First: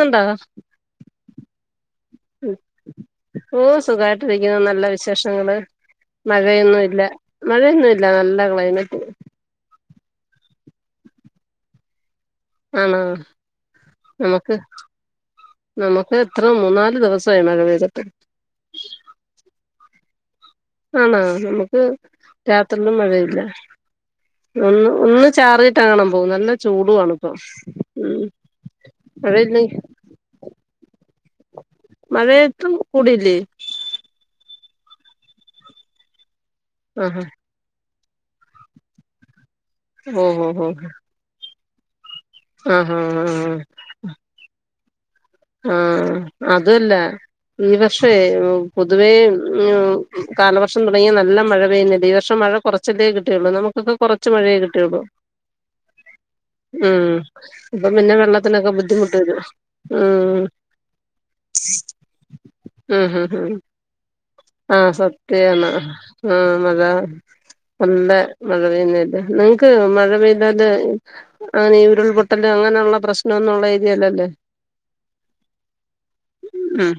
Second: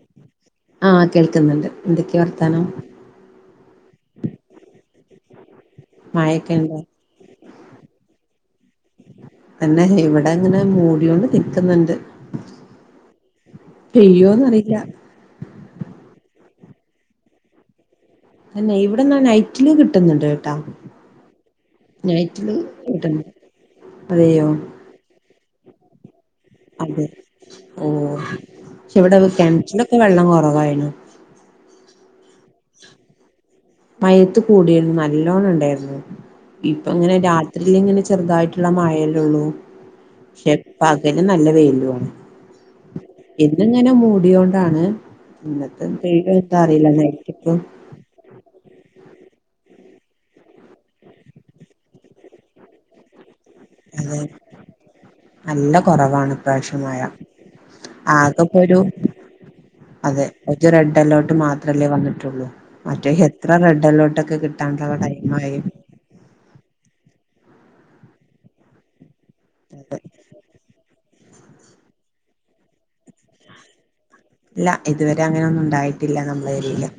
ആണ്ടാ ആ കേൾക്കുന്നുണ്ട് എന്തൊക്കെയ വർത്താനം ഓ സുഖമായിട്ടിരിക്കുന്നു നല്ല വിശേഷം വിശേഷങ്ങള് മഴയൊക്കെ ഉണ്ടോ മഴയൊന്നും ഇല്ല മഴയൊന്നുമില്ല നല്ല ക്ലൈമറ്റ് പിന്നെ ഇവിടെ ഇങ്ങനെ മൂട്യോണ്ട് നിക്കുന്നുണ്ട് ആണോ നമക്ക് പെയ്യോന്നറിയില്ല നമുക്ക് ഇവിടെ മൂന്നാല് ദിവസമായി മഴ പെയ്തിട്ട് അന്നെ ഇവിടെന്നാ നൈറ്റില് കിട്ടുന്നുണ്ട് ആണാ നമുക്ക് നൈറ്റില് രാത്രിലും കിട്ടുന്നുണ്ട് മഴയില്ല അതെയോ ഒന്ന് ഒന്ന് ചാറീട്ടണം അതെ ഓ ഉം പക്ഷെ ഇവിടെ കിണറ്റിലൊക്കെ വെള്ളം കുറവായി നു മഴത്തും കൂടില്ലേ മഴയത്ത് കൂടിരുന്നു നല്ലോണം ഉണ്ടായിരുന്നു ഇപ്പ ഇങ്ങനെ ആഹാ രാത്രിൽ എങ്ങനെ ചെറുതായിട്ടുള്ള മഴയല്ലേയുള്ളൂ ഓ ഓ ഓ ഷെപ്പാക്കെ നല്ല വെയിൽ ആഹാ [unintelligible] എന്നുമിങ്ങനെ മൂട്ടിയോണ്ടാണ് ആ അതല്ല നൈറ്റ് ഇപ്പം ഈ വർഷേ- പൊതുവേ കാലവർഷം തുടങ്ങിയാ നല്ല മഴ പെയ്യുന്നില്ലേ ഈ വർഷം മഴ കുറച്ചല്ലേ കി- നമുക്കൊക്കെ അതെ കുറച്ച് മഴയെ കിട്ടിയുള്ളൂ നല്ല കുറവാണ് ഇപ്രാവശ്യം മഴ ഉം ഇപ്പൊ പിന്നെ വെള്ളത്തിനൊക്കെ ആകെപ്പൊരു ബുദ്ധിമുട്ട് വരും അതെ ഉം ഒരു റെഡ് അലേർട്ട് മാത്രമല്ലേ വന്നിട്ടുള്ളൂ മറ്റേ എത്ര റെഡ് അലേർട്ട് ഒക്കെ ആ കിട്ടാനുള്ള ടൈമായി സത്യമാണ് ആ മഴ നല്ല മഴ പെയ്യുന്ന അല്ല നിങ്ങക്ക് മഴ പെയ്താല് അങ്ങനെ ഉരുൾപൊട്ടൽ അങ്ങനെയുള്ള പ്രശ്നമൊന്നുള്ള ഏരിയ ഇല്ല ഇതുവരെ അങ്ങനെ ഒന്നും ഉണ്ടായിട്ടില്ല നമ്മളരിയില്‌ ഉം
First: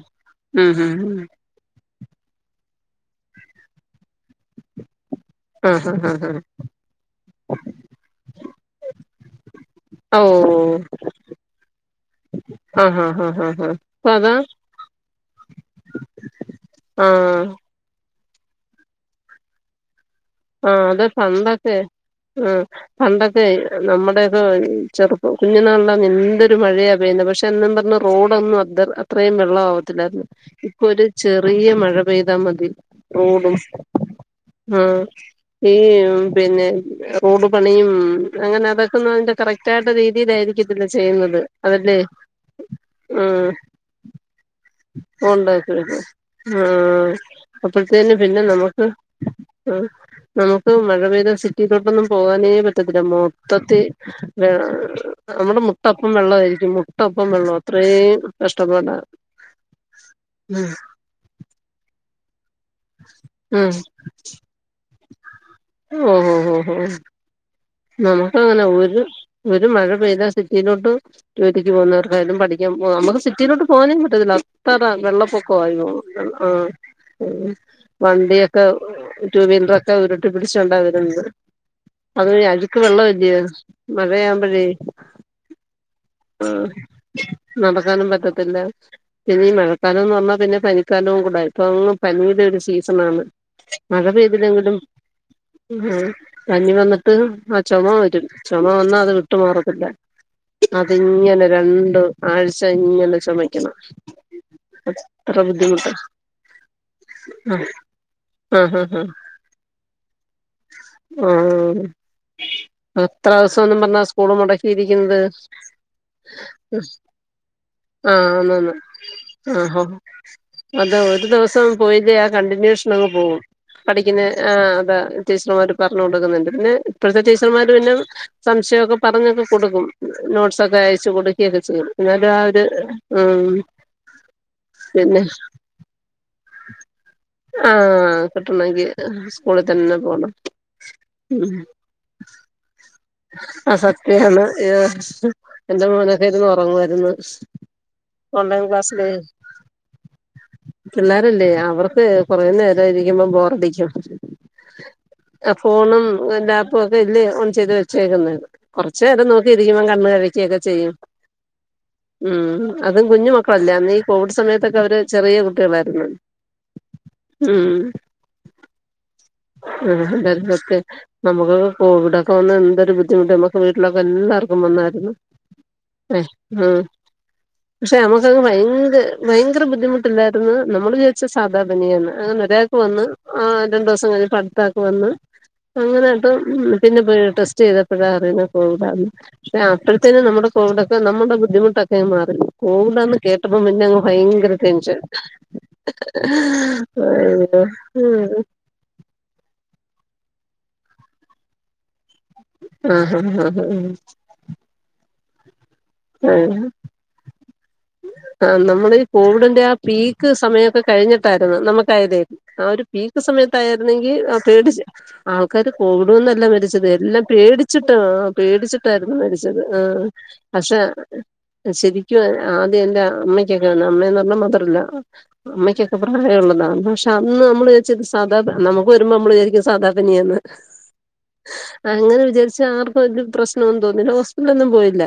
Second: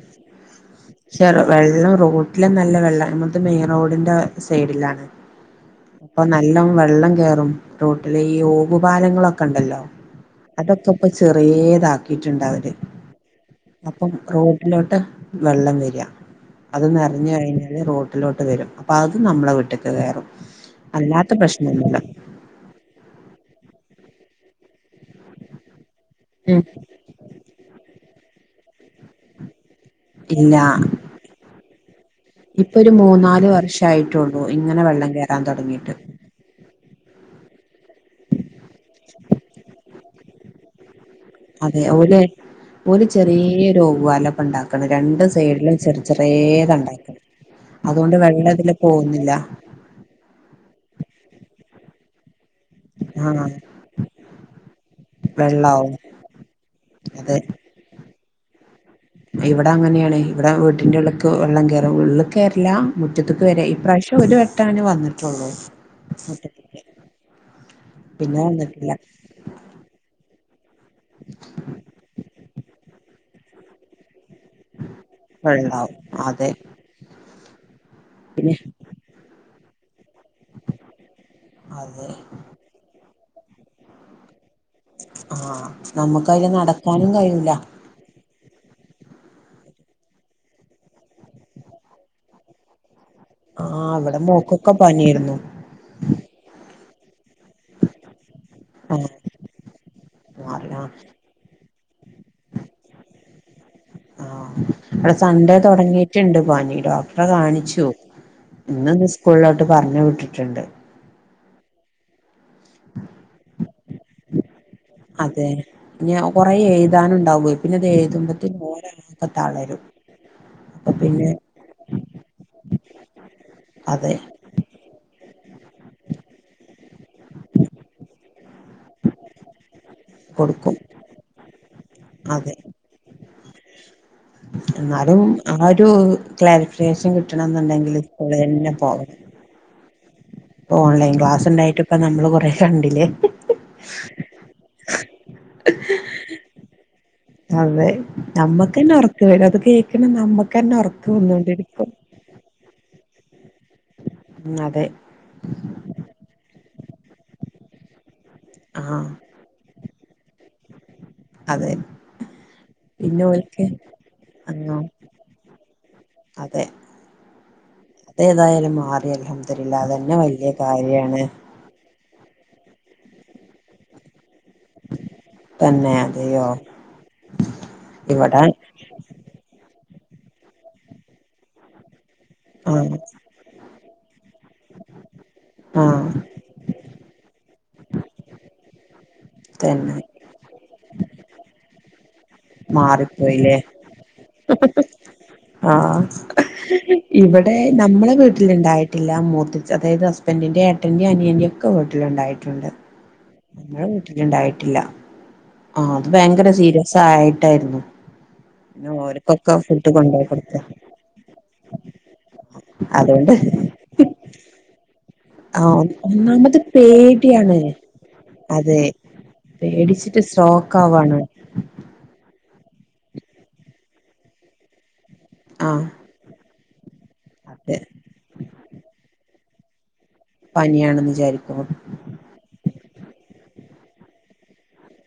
ഉം ഹും ഹും പക്ഷേ വെള്ളം റോട്ട- അതിലുംനല്ല വെള്ളമി നമ്മടത് മെയിൻ റോഡി്- സൈഡിലാണ് ആഹ് ഹാ ഹാ അപ്പം ഹാ നല്ല വെള്ളം കേറും റോട്ടില ഈ ഓവുപാലങ്ങളൊക്കെ ഇണ്ടല്ലോ ഓഹ് അതൊക്കെ ഇപ്പോ ചെറിയേതാക്കും ണ്ടാവല് ആഹ് ഹാ ഹാ ഹാ ഹാ അപ്പം അപ്പൊ അതാ റോഡിലോട്ട് വെള്ളം വരിക അത് നിറഞ്ഞ ആഹ് കഴിഞ്ഞാല് റോ വീട്ടിലോട്ട് വരും അപ്പ അത് നമ്മളെ വീട്ടേക്ക് കേറും ആഹ് അത് അല്ലാത്ത പണ്ടൊക്കെ പ്രശ്നൊന്നുല്ല ആഹ് പണ്ടൊക്കെ നമ്മുടെ ചെറുപ്പം കുഞ്ഞിനാളി എന്തൊരു ഉം മഴയാ പെയ്യുന്നത് പക്ഷെ എന്നും പറഞ്ഞ്- റോഡ് ഒന്നും അദ് അ- ഇത്രയും വെള്ളം ആവത്തില്ലായിരുന്നു ഇല്ല ഇപ്പൊ ഒരു ചെറിയ മഴ പെയ്താ മതി ഇപ്പൊ ഒരു മൂന്നാല് റോഡും വർഷായിട്ടുള്ളൂ ഇങ്ങനെ ആഹ് വെള്ളം കേറാൻ ഏ തുടങ്ങിയിട്ട് [unintelligible] പിന്നെ റോഡ് പണിയും ഉം അങ്ങനെ അതക്കെ അതിന്റെ കറക്റ്റ് ആയിട്ട് രീതിയിലായിരിക്കും ഇതില്- അതെ ഓല് ആ ചെറിയ ഒരു ഓവുപാലവാ ഇപ്പൊ ഉണ്ടാക്കണേ രണ്ട് സൈഡിലും ഉണ്ടാക്ക ചെറ ആ ചെറിയത്ണ്ടാക്കിയ അപ്പോഴത്തേന് അതുകൊണ്ട് പിന്നെ വെള്ള ഇതില് നമുക്ക് പോകുന്നില്ല ആഹ് നമുക്ക് മഴ പെയ്താ സിറ്റിയിലോട്ടൊന്നും പോവാനേ- പറ്റത്തില്ല ആഹ് മൊത്തത്തി വെ നമ്മുടെ വെള്ളാവും മുട്ടപ്പം വെള്ളമായിരിക്കും മുട്ടപ്പം അതെ വെള്ളം അത്രയും- കഷ്ടപ്പാടാ ഇവിടെ അങ്ങനെയാണ് ഇവിടെ ഉം വീട്ടിന്റെ ഉള്ളക്ക് വെള്ളം കയറും ഉള്ള് ഇല്ലാ മുറ്റത്തക്ക് വരെ ഉം ഈ പ്രവശ്യം ഒരു വെട്ട അന് വന്നിട്ടുള്ളൂ ഓഹോ ഹോ ഹോ മുറ്റത്തേക്ക് നമുക്ക് അങ്ങനെ ആ ഒരു മഴ പെയ്താൽ സിറ്റിയിലോട്ടും ജോലി ക്ക് പോകുന്നവർക്കായാലും പഠിക്കാൻ പോവാൻ നമുക്ക്- സിറ്റിലോട്ടെ പോകാനേ പറ്റത്തില്ല അത്ര വെള്ളപ്പൊക്ക ആയി വെള്ളാവും തോന്ന്ണു അതെ ആഹ് പിന്നെ വണ്ടിയൊക്കെ ടു വീലറൊ ക്കെ ഉരു ട്ടി പിടിച്ചോണ്ടാ വരുന്നത് പറയും അതെ അത് മെ അഴ് വെള്ളം അല്ലിയോ മഴയാ ആഹ് നമ്മുക്ക് അ യിലെ ആഹ് നടക്കാനും കയ്യൂല. നടക്കാനും പറ്റത്തില്ല പിന്നെ ഈ മഴക്കാലം എന്ന് പറഞ്ഞാ പിന്നെ പനിക്കാലവും കൂടെ. ഇപ്പൊ ങ്ങ് പനിയുടെ ഒരു സീ സണാണ്. ആ മഴ ഇവിടെ മോക്കൊക്കെ പെയ്തിതെങ്കിലും പനിയായിരുന്നു ആഹ പനി വന്ന് ട്ട് ആഹ് ചുമ വരും. ചുമ ആ വന്നാ അത് വിട്ടുമാറത്തില്ല. മാറി ആ അതിങ്ങനെ രണ്ട് ആഴ്ച ഇങ്ങനെ ചുമ ആ അല്ല സൺഡേ ബുദ്ധിമുട്ടാ തുടങ്ങിട്ടുണ്ട് പാനി ഡോക്ടറെ ആ കാണിച്ചു ആ ഇന്ന്ന്ന് ആ സ്കൂളിലോട്ട് പറഞ്ഞ വിട്ടിട്ടുണ്ട്. ആ എത്ര ദിവസം ഒന്നും പറഞ്ഞ സ്കൂള മുടക്കിയിരിക്കുന്നത് അതെ ഇനി കൊറേ എഴുതാനുണ്ടാവുവേ പിന്നെ അത് ആ എഴുതുമ്പത്തിന് ഒന്നന്ന് ഓരാകെ തളരും ആ അപ്പൊ അത ഒരു പിന്നെ ദിവസം പോയിത് ആ കണ്ടിന്യേഷൻ അങ്ങ് പോകും അതെ പഠിക്കുന്ന ആ അതാ ടീച്ചർമാർ പറഞ്ഞഞ് കൊടുക്കുന്നുണ്ട് പിന്നെ ഇപ്പോഴത്തെ ടീച്ചർമാർ പിന്നെ സംശയമൊക്കെ പറഞ്ഞൊക്കെ കൊടുക്കും കൊടുക്കും നോട്ട്സൊക്കെ അയച്ചും കൊടുക്കുകൊക്കെ ചെയ്യും എന്നാലും ആ അതെ ഒരു ആ എന്നാലും ആ ഒരു ക്ലാരിഫിക്കേഷൻ കിട്ടണം ആ എന്നുണ്ടെങ്കില് സ്കൂള തന്നെ കിട്ടണമെങ്കിൽ പോകണം. സ്കൂളിൽ [inaudible] ഓൺലൈൻ ക്ലാസ് ഉം ഇണ്ടായിട്ടും ആ സത്യാണ് ആ എന്റെ മോനൊക്കെ ഇരുന്നു ഉറങ്ങുവമായിരുന്നു അതെ ഓൺലൈൻ നമ്മക്കന്നെ ക്ലാസില ഉറക്കം വരും അത് കേൾക്കണ നമ്മക്കന്നെ ഉറക്കം പിള്ളേരല്ലേ വന്നോണ്ടിരിക്കും അവർക്ക് കുറയ നേര ഇരിക്കുമ്പോ ബോറടി ഉം അതെ [inaudible] ഫോണും എ ഇപ്പോ അതല്ലേ ഓൺ ചെയ്ത് വെച്ചേക്കുന്ന കുറച്ച ആഹ് നേരം നോക്കി ഇരിക്കുമ്പ നമ്മ ഇരക്കുകൊക്കെ ചെയ്യും അതെ ഉം അതും പിന്നെ കുഞ്ഞു ഓൽക്ക് മക്കളല്ല അന്ന ഈ കോവിഡ് സമയത്തൊക്കെ ആഹ് അവര് ചെറിയ കുട്ടികളായിരുന്നു അതെ ഉം അതേതായാലും മാറി അൽഹംദുലില്ലാഹ് ആ ആ അതന്നെ അതെ വലിയ മറ്റേ കാര്യാണ് നമുക്ക് കോവിഡൊക്കെ വന്ന് എന്തൊരു ബുധമുട്ട് നമക്ക് വീട്ടിലക്കെ എല്ലാർും രുന്നു തന്നെ അതെയോ പക്ഷെ നമുക്കങ്ങ് ഇവിടെ ഭയങ്കര ഭയങ്കര ബുദ്ധിമുട്ട് ായിരുന്നു നമ്മള് ജോദിച്ച സാധാപനെയാണ് ആ നിരയാക്ക് ആഹ് വന്ന് ആ ര ദിവസ പടുത്താക്ക വന്ന് ആഹ് അങ്ങനൊയിട്ട് പിന്നെ പോടെ ചെയ്തപ്പൊ അറിയുന്ന പോടന്ന് പക്ഷെ തന്നെ അപ്പഴത്തേും നമ്മുടെ കോവിഡ നമ്മു ബുധിുട്ടക്ക കോടാന്ന് മാറിപ്പോയില്ലേ കേട്ടപ്പോ പിന്നെ ഭയങ്കര തൻഷൻ ആഹ് ഇവിടെ അ നമ്മളെ വീട്ടിലുണ്ടായിട്ടില്ല മൂത്തച്ചി അതായത് ഹസ്ബൻഡറിന്റെഏട്ടന്റെറെ അനിയന്റെയും ഒക്കെും ട്ടിലുണ്ടായിട്ടുണ്ട് ആഹ് ആഹ് ആഹ് നമ്മൾ വീട്ടിലുണ്ടായിട്ടില്ല ആഹ് അത് ആ ഭയങ്കര സീരിയസ് ആയിട്ടായിരുന്നു ആ പിന്നെ നമ്മൾ ഈ ഓര്ക്കൊക്കെ കോവിഡിന്റെ ആ ഫുഡ് കൊണ്ടോയി പീക്ക് കൊടുത്ത് സമയമൊക്കെ കഴിഞ്ഞിട്ടായിരുന്നു നമുക്ക് ഇതത് ആ ഒരു പീക്ക് അതുകൊണ്ട് സമയത്ത ആായിരുന്നെങ്കിൽ ആ പേടി അ ആൾക്കാാര് ആഹ് കോവിഡന്നല്ല ഒന്നാമത് മരിച്ചത് എല്ലാം പേടിയാണ് പേടിച്ചിട്ടും ആ അതെ പേടിച്ചിട്ടായിരുന്നു മരിച്ചത് പേടിച്ചിട്ട് ആ സ്ട്രോക്ക് ആവാണ് ശരിക്കും ആദ്യം എല്ല അമ്മക്കൊക്കെയാണ് അമ്മന്ന് പറഞ്ഞാൽ മാത്രല്ല ആഹ് അമ്മയ്ക്കൊക്കെ പ്രായമുള്ളതാണ് പക്ഷെ അന്ന് നമ്മള്െ അതെ സാ ന മമളരിക്ക സാ പനിയാണെന്ന് വിചാരിക്കുമ്പോ അനെ വിചാരിച്ച ആർക്കും പ്രശ്ന ോ തോന്നെ ഹോസ്പിറ്റലൊന്നും പോയില്ല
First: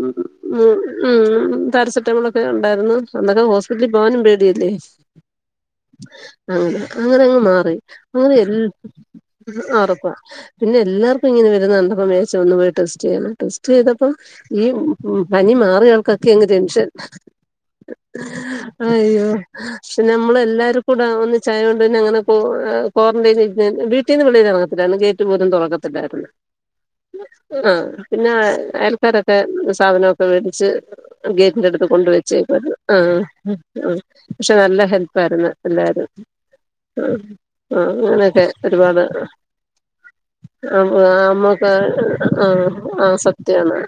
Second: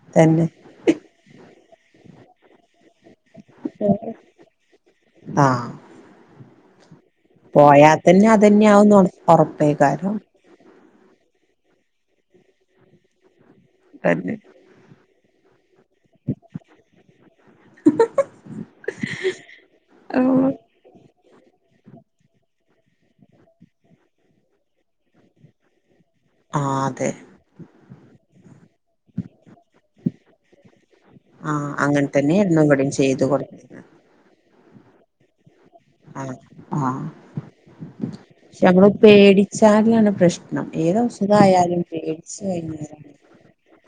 ഉം തന്നെ ഉ ഉം പാരസെറ്റമോള ഒക്കെ ഉണ്ടായിരുന്നു ചന്തക ഹോസ്പിലി ഭവാന ബേടി ആഹ് ആ അങ്ങനെ അങ്ങ് മാറി പോയാ തന്നെ അങ്ങനെ എല്ല അതന്നെ ആവുന്ന് ഉറപ്പാ ഒറപ്പേക്കാരം പിന്നെ എല്ലാർക്കും ഇങ്ങനെരുന്നണ്ട മേച്ച ഒന്ന് പോയി ടെസ്റ്റ് ചെയ്യാണ് സ്റ്റ് ചെയ്തപ്പ തന്നെ ഈ ഉ ഉ പനി മാ യാൾക്കൊക്കെെ ടെൻഷൻ അയ്യോ ആഹ് നമ്മളെല്ലാരും കൂ ഒന്ന ചായുകൊണ്ട് പിന്നെ അങ്ങനെ ക്വാറൈൻ വീട്ടീന്ന് വിളി ഇറങ്ങത്തിത്തിലുരുന്നു ഗേറ്റ് പോലും തുറക്കത്തില്ല അതെ ആഹ പിന്നെ അയൽക്കാരൊക്കെ സ് സാധനമൊക്കെ മേടിച്ച് ഗേറ്റിന്റെ ആഹ് അടുത്ത് അങ്ങനെ കൊണ്ട് വെച്ചേക്ക തന്നെയായിരുന്നു ഇവിടെയും ആ ചെയ്ത് കൊടുത്തിരുന്നത് പക്ഷെ നല്ല ഹെൽപ്പാര്ന്ന്. എല്ലാരും ആഹ് ആഹ് ആ ആ അങ്ങനെയൊക്കെ പക്ഷെ നമ്മള് ഒരുപാട് പേടിച്ചാലാണ് പ്രശ്നം ഏത് ആ അമ്മക്കെ അസുഖായാലും പേടിച്ചു ആഹ ആ സത്യാണ്.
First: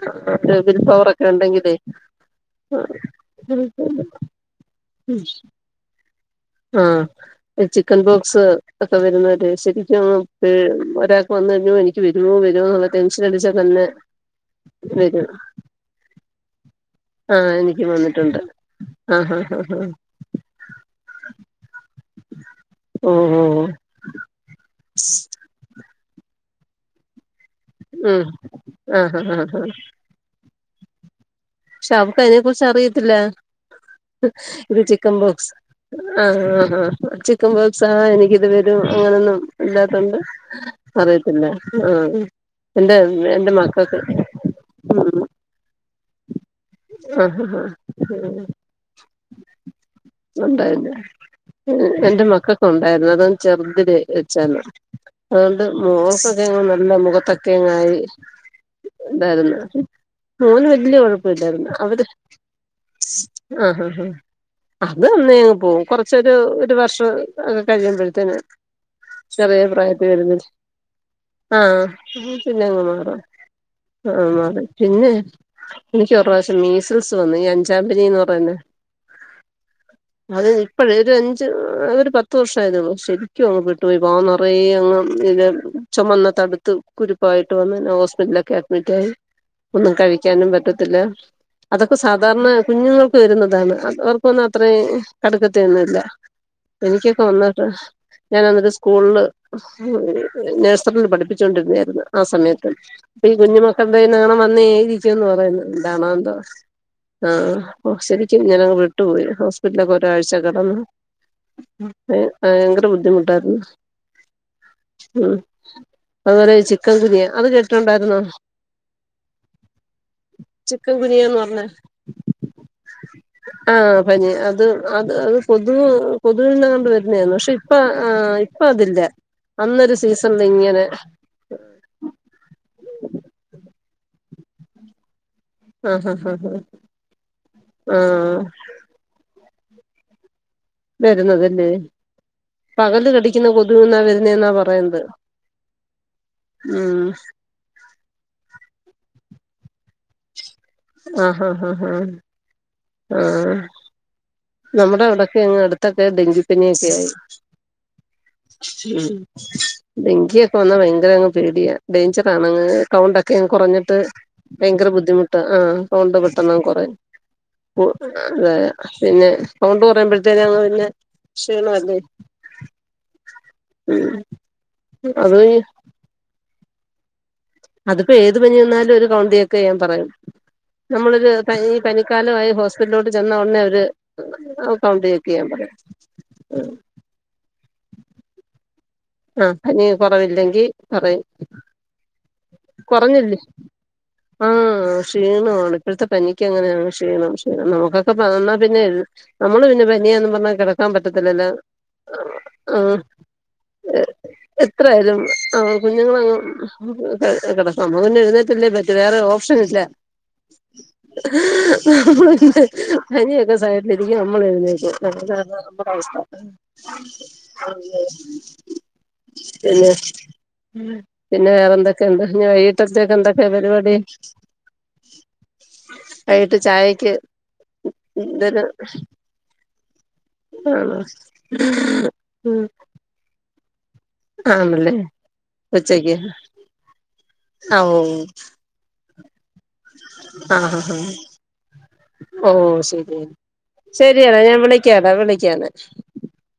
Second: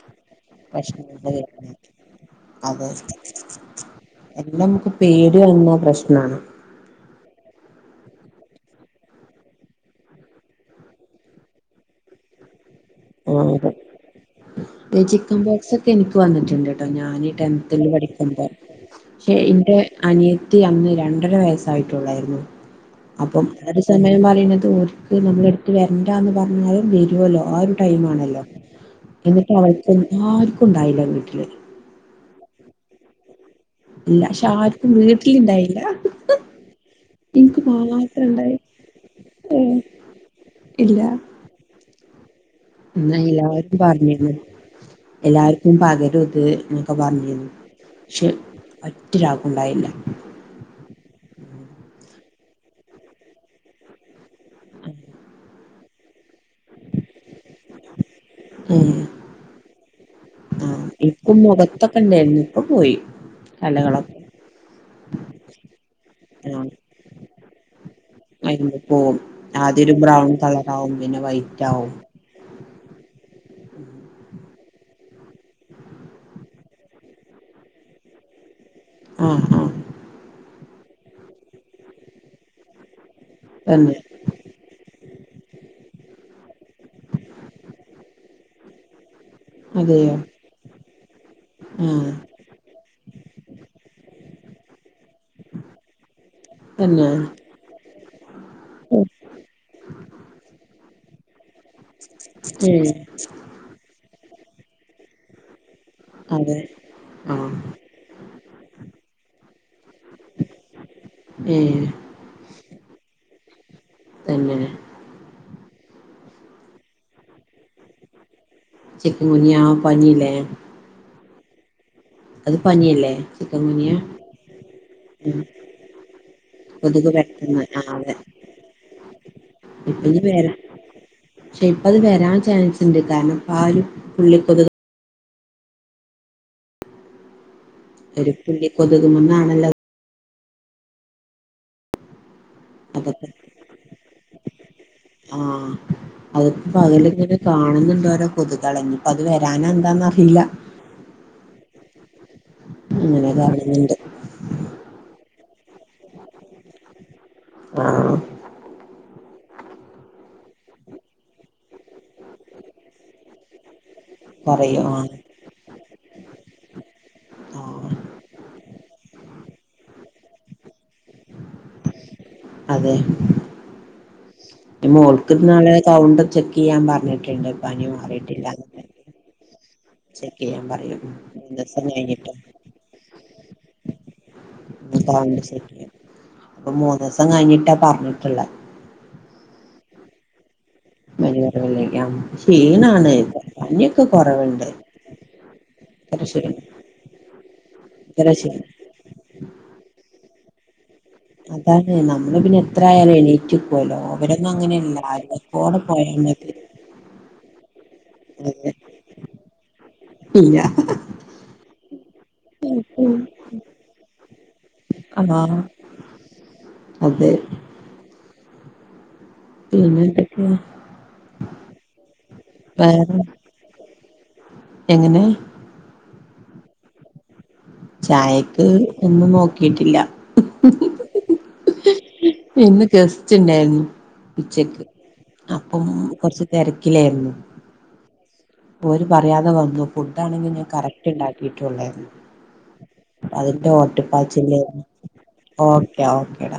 ഒരു വിൽ പ്രശ്ന പവറൊക്കെ ഉണ്ടെങ്കിലേ അതെ എല്ലാം നമുക്ക് പേടി വരുന്ന പ്രശ്നമാണ്. ആഹ് ചിക്കൻ ബോക്സ് ഒക്കെ വരുന്നത് ശരിക്കും ഒരാൾക്ക് വന്ന് കഴിഞ്ഞോ എനിക്ക് വരുമോ വരുമോ എന്നുള്ള. ടെൻഷൻ അടിച്ച ആകെ തന്നെ വരും ചിക്കൻ ബോക്സ് ഒക്കെ എനിക്ക് വന്നിട്ടുണ്ട് കേട്ടോ ഞാന് ആ ടെൻതിൽ എനിക്ക് വന്നിട്ടുണ്ട് പഠിക്കുമ്പോ ആ പക്ഷെ ഹാ ഹാ എന്റെ ഹാ അനിയത്തി അന്ന് രണ്ടര വയസ്സായിട്ടുള്ളായിരുന്നു ഓ അപ്പം ഓ അത് സമയം പറയുന്നത് ഒരുര്ക്ക് നമ്മ എടുത്ത് വരണ്ട എന്ന്. പറഞ്ഞാലും ബരുലോ ആ. ടൈം ഉം ആണല്ലോ ആ ഹാ ഹാ എന്നിട്ട് ഹാ അവൾക്ക് ആർക്കും. ഉണ്ടായില്ല വീട്ടില്. പക്ഷെ അവക്ക് അതിനെ കുറിച്ച് അറിയത്തില്ല. ഇല്ല പക്ഷെ ഇത് ആർക്കും ചിക്കൻ ബോക്സ് വീട്ടിലിണ്ടായില്ല ആ ആ ചിക്കൻ എനിക്ക് ബോക്സ് ആ മാത്രം എനിക്കിത് ഉണ്ടായി വരും അങ്ങനൊന്നും ഏഹ് ഇല്ലാത്തണ്ട് ഇല്ല അറിയത്തില്ല ആ. എന്റെ എന്നാ എന്റെ എല്ലാവർക്കും മക്കൾക്ക് പറഞ്ഞിന്ന് ഉം എല്ലാവർക്കും പകരും. അവര് ഇത്ക്കെ ആ ഹാ പറഞ്ഞിരുന്നു ഹാ പക്ഷെ ഉം മറ്റൊരാക്കണ്ടായില്ല. ഉണ്ടായിരുന്നു എന്റെ മക്കൊക്കെ ഉണ്ടായിരുന്നു അതൊ ചെറുതില് വെച്ചരുന്നു അതുകൊണ്ട് മുഖക്കൊക്കെ നല്ല മുഖത്തൊ ഒക്കെങ്ങായി ഏഹ് ഉണ്ടായിരുന്നു. മോന്. വലൃ ആഹ് ഇപ്പം കുയഴപ്പില്ലായിരുന്നു മുഖത്തൊക്കെ അവര് ഉണ്ടായിരുന്നു ഇപ്പൊ പോയി ആ ഹ ഹ കലകളൊക്കെ അത് അന്ന്ങ്ങ് പോവും കൊറച്ചൊരു ആഹ് ഒരു വർഷം ഒക്കെ കഴിയുമ്പോഴത്തേന് വരുമ്പോ പോവും ചെറിയ ആദ്യം ഒരു പ്രായത്തിൽ ബ്രൗൺ വരുന്നിത് കളറാവും പിന്നെ വൈറ്റ് ആഹ ആവും പിന്നെങ്ങ്. ആ ആഹ മണ്. പിന്നെ എനിക്കൊരു പ്രാവശ്യം മീസിൽസ് വന്നു ഈ അഞ്ചാമ്പനീന്ന് പറയുന്നെ. ആഹ ആഹ. അത് ഇപ്പോഴ ഒരു അഞ്ച് ഒരു പത്ത് വർഷ ആയിരുന്നുള്ളൂ ശരി ഒും അങ്ങ് പട്ടു തന്നെ പോയി വാ നിറയ അങ്ങ് ഇര ചുമന്ന് തടുത്ത് കുരുപ്പായിട്ട് വന്ന ഹോസ്പിറ്റലൊക്കെ അഡ്മിറ്റ് ആയി ഒന്നും കഴി അതെയോ ഇരിക്കാനും പറ്റത്തില്ല അതൊക്കെ ആഹ് സാധാരണ കുഞ്ഞുങ്ങൾക്ക് വരുന്നതാണ് അത് ആ ഇന്ന അത്രേ കടുക്കത്തിന്നുല്ല തന്നെ എനിക്കൊക്കെ വന്നിട്ട് ഞാൻന്നിട്ട് സ്കൂളിൽ നഴ്സറിൽ പഠിപ്പിച്ചോ- ണ്ടിരുന്നരുന്നു ആ സമയത്തും ഏഹ് ഈ കുഞ്ഞുമക്കൾടെ വന്നേ- ന്ന് പറയുന്നത് താണോന്തോ അതെ ആഹ് ആ ശരിക്കും ഞാനങ്ങ് വിട്ടു പോയി വീട്ടിലെ - ഒരാഴ്ച്ചാ കിടന്ന് ഏഹ് ഭയങ്കര ബുദ്ധിമുട്ട് ട്ടാണ് തന്നെയെ അതുപോലെ ചിക്കൻ കുനിയാ അത് കേട്ടിട്ടുണ്ടായിരുന്നോ ചിക്കൻകുനിയാ ആ പനില്ലേ ന്നാ ചിക്കൻ ഗുനിയ ആഹ പനി അത് അത് അത് ഉം കൊതുക് കൊതുകിൽനിന്നാണ്ട് കൊതുക് വരുന്നരുന്നു പക്ഷെ പരത്തുന്ന ഇപ്പ ആഹ് ആ അതെ ഇപ്പ അതില്ല അന്നൊരു ഇപ്പ ഇനി സീസണില് വരാ ഇങ്ങനെ പക്ഷെ ഇപ്പ അത് വരാൻ ചാൻസ് ഉണ്ട് കാരണം ഇപ്പ ആ ഒരു പുള്ളിക്കൊതുക് ആഹ് ഹഹ് ഹഹ് ഹഹ് ഒരു പുള്ളി കൊതുക്മന്നാണല്ലോ വരുന്നതല്ലേ പകല് കടിക്കുന്ന കൊതുകി എന്ന വരുന്ന എന്നാ പറ ആഹ അതിപ്പോ ഉം പകലിങ്ങനെ കാണുന്നുണ്ടോരോ കൊതുകളഞ്ഞി അത് വരാന എന്താന്നറിയില്ല ആഹ് ഹഹ് ആഹ് ഹഹ് അങ്ങനെ കാണുന്നുണ്ട് നമ്മുടെ ഇവിടക്കെങ്ങ് അടുത്തൊക്കെ ഡെങ്കിപ്പനിയൊക്കെ ആയി ആഹ് ഡെങ്കിയൊക്കെ വന്നാ ഭയങ്കര അങ്ങ് പേടിയാ ഡേഞ്ചർ ആണങ്ങ് കൗണ്ടൊക്കെ കുറഞ്ഞിട്ട് പറയൂ ഭയങ്കര ആഹ് ബുദ്ധിമുട്ട് ആ കൗണ്ട് പെട്ടന്ന് കുറയും ആഹ് അതെ പിന്നെ കൗണ്ട് പറയുമ്പഴത്തേനെ അങ്ങ് പിന്നെ ക്ഷീണ അല്ലേ അതെ മോൾക്ക് അത് നാളെ കൗണ്ട് ചെക്ക് ചെയ്യാൻ പറഞ്ഞി- അതിപ്പോ ഏത് പനി വാന്നാലും ഒരു കൗണ്ട് ചെക്ക് ചെയ്യാൻ പറയും ചെക്ക് ചെയ്യാൻ പറയും നമ്മളൊരു മൂന്ന് പനി ദിവസം കഴിഞ്ഞിട്ട് പനിക്കാലമായി ഹോസ്പിറ്റലോട്ട് എന്ന ഒടനെ അവര് കൗണ്ട് ചെക്ക് ചെയ്യാൻ പറയും അപ്പൊ മൂന്ന് ദിവസം കഴിഞ്ഞിട്ട് പറഞ്ഞിട്ടുള്ള ആഹ് പനി കൊറവില്ലെങ്കിൽ പറയ്, പനി കുറവില്ല ക്ഷീണാണ് കൊറഞ്ഞില്ലേ? പനിയൊക്കെ ആ, കുറവുണ്ട് ക്ഷീണമാണ്. ഇപ്പഴത്തെ ഇത്ര പനിക്ക് ക്ഷീണം അങ്ങനെയാണ്. ക്ഷീണം ക്ഷീണം. നമ്മുക്കൊക്കെ ഇത്ര പകർന്നാ ക്ഷീണം പിന്നെ നമ്മള് പിന്നെ പനിയാന്ന് പറഞ്ഞ അതാണ്. നമ്മള് പിന്നെ എത്രായാലും എണീറ്റ് നിക്കുവല്ലോ അവരൊന്നും [inaudible] അങ്ങനെയല്ല എത്രായാലും അയൽവക്കോടെ [unintelligible] പോയാൽ കുഞ്ഞുങ്ങളങ്ങ് മതി [unintelligible] കിടക്ക [inaudible] നമ്മള് പിന്നെ എഴുന്നേറ്റല്ലേ പറ്റൂ. വേറെ ഓ [unintelligible] ഇല്ലാ. [unintelligible] [unintelligible] [unintelligible] [unintelligible] രികെ നമ്മള് എഴുന്നേ [unintelligible] [unintelligible] ആഹ് അതെ [unintelligible] [unintelligible] [inaudible] [inaudible] പിന്നെ, പിന്നെ വേറെ എന്തൊക്കെയുണ്ട്? എനി, വേറെ വൈകിട്ടത്തേക്കെന്തൊക്കെയാ പരിപാടി? [unintelligible] എങ്ങനെ? വൈകിട്ട് ചായയ്ക്ക് ചായക്ക് ഒന്നും നോക്കീട്ടില്ല. ആണോ ഉം ഇന്ന് ഗസ്റ്റ് ണ്ടായിരുന്നു. ഉച്ചയ്ക്ക്, ആണല്ലേ അപ്പം ഉച്ചക്ക് കൊറച്ച് തെരക്കിലേര്ന്നു. ആ ഓ ഓല് പറയാതെ വന് ഇന്ന് പുട്ടാണെങ്കി ഞാൻ കറക്റ്റ് ഉണ്ടാക്കീട്ടെ ഉള്ളായിരുന്നു ഓഹ് ശരി ശരിയെടാ ഞാൻ ഓട്ടപ്പാച്ചിലായിരുന്നു വിളിക്കാഡാ വിളിക്കാന്നെ ഓക്കെ ഓക്കേടാ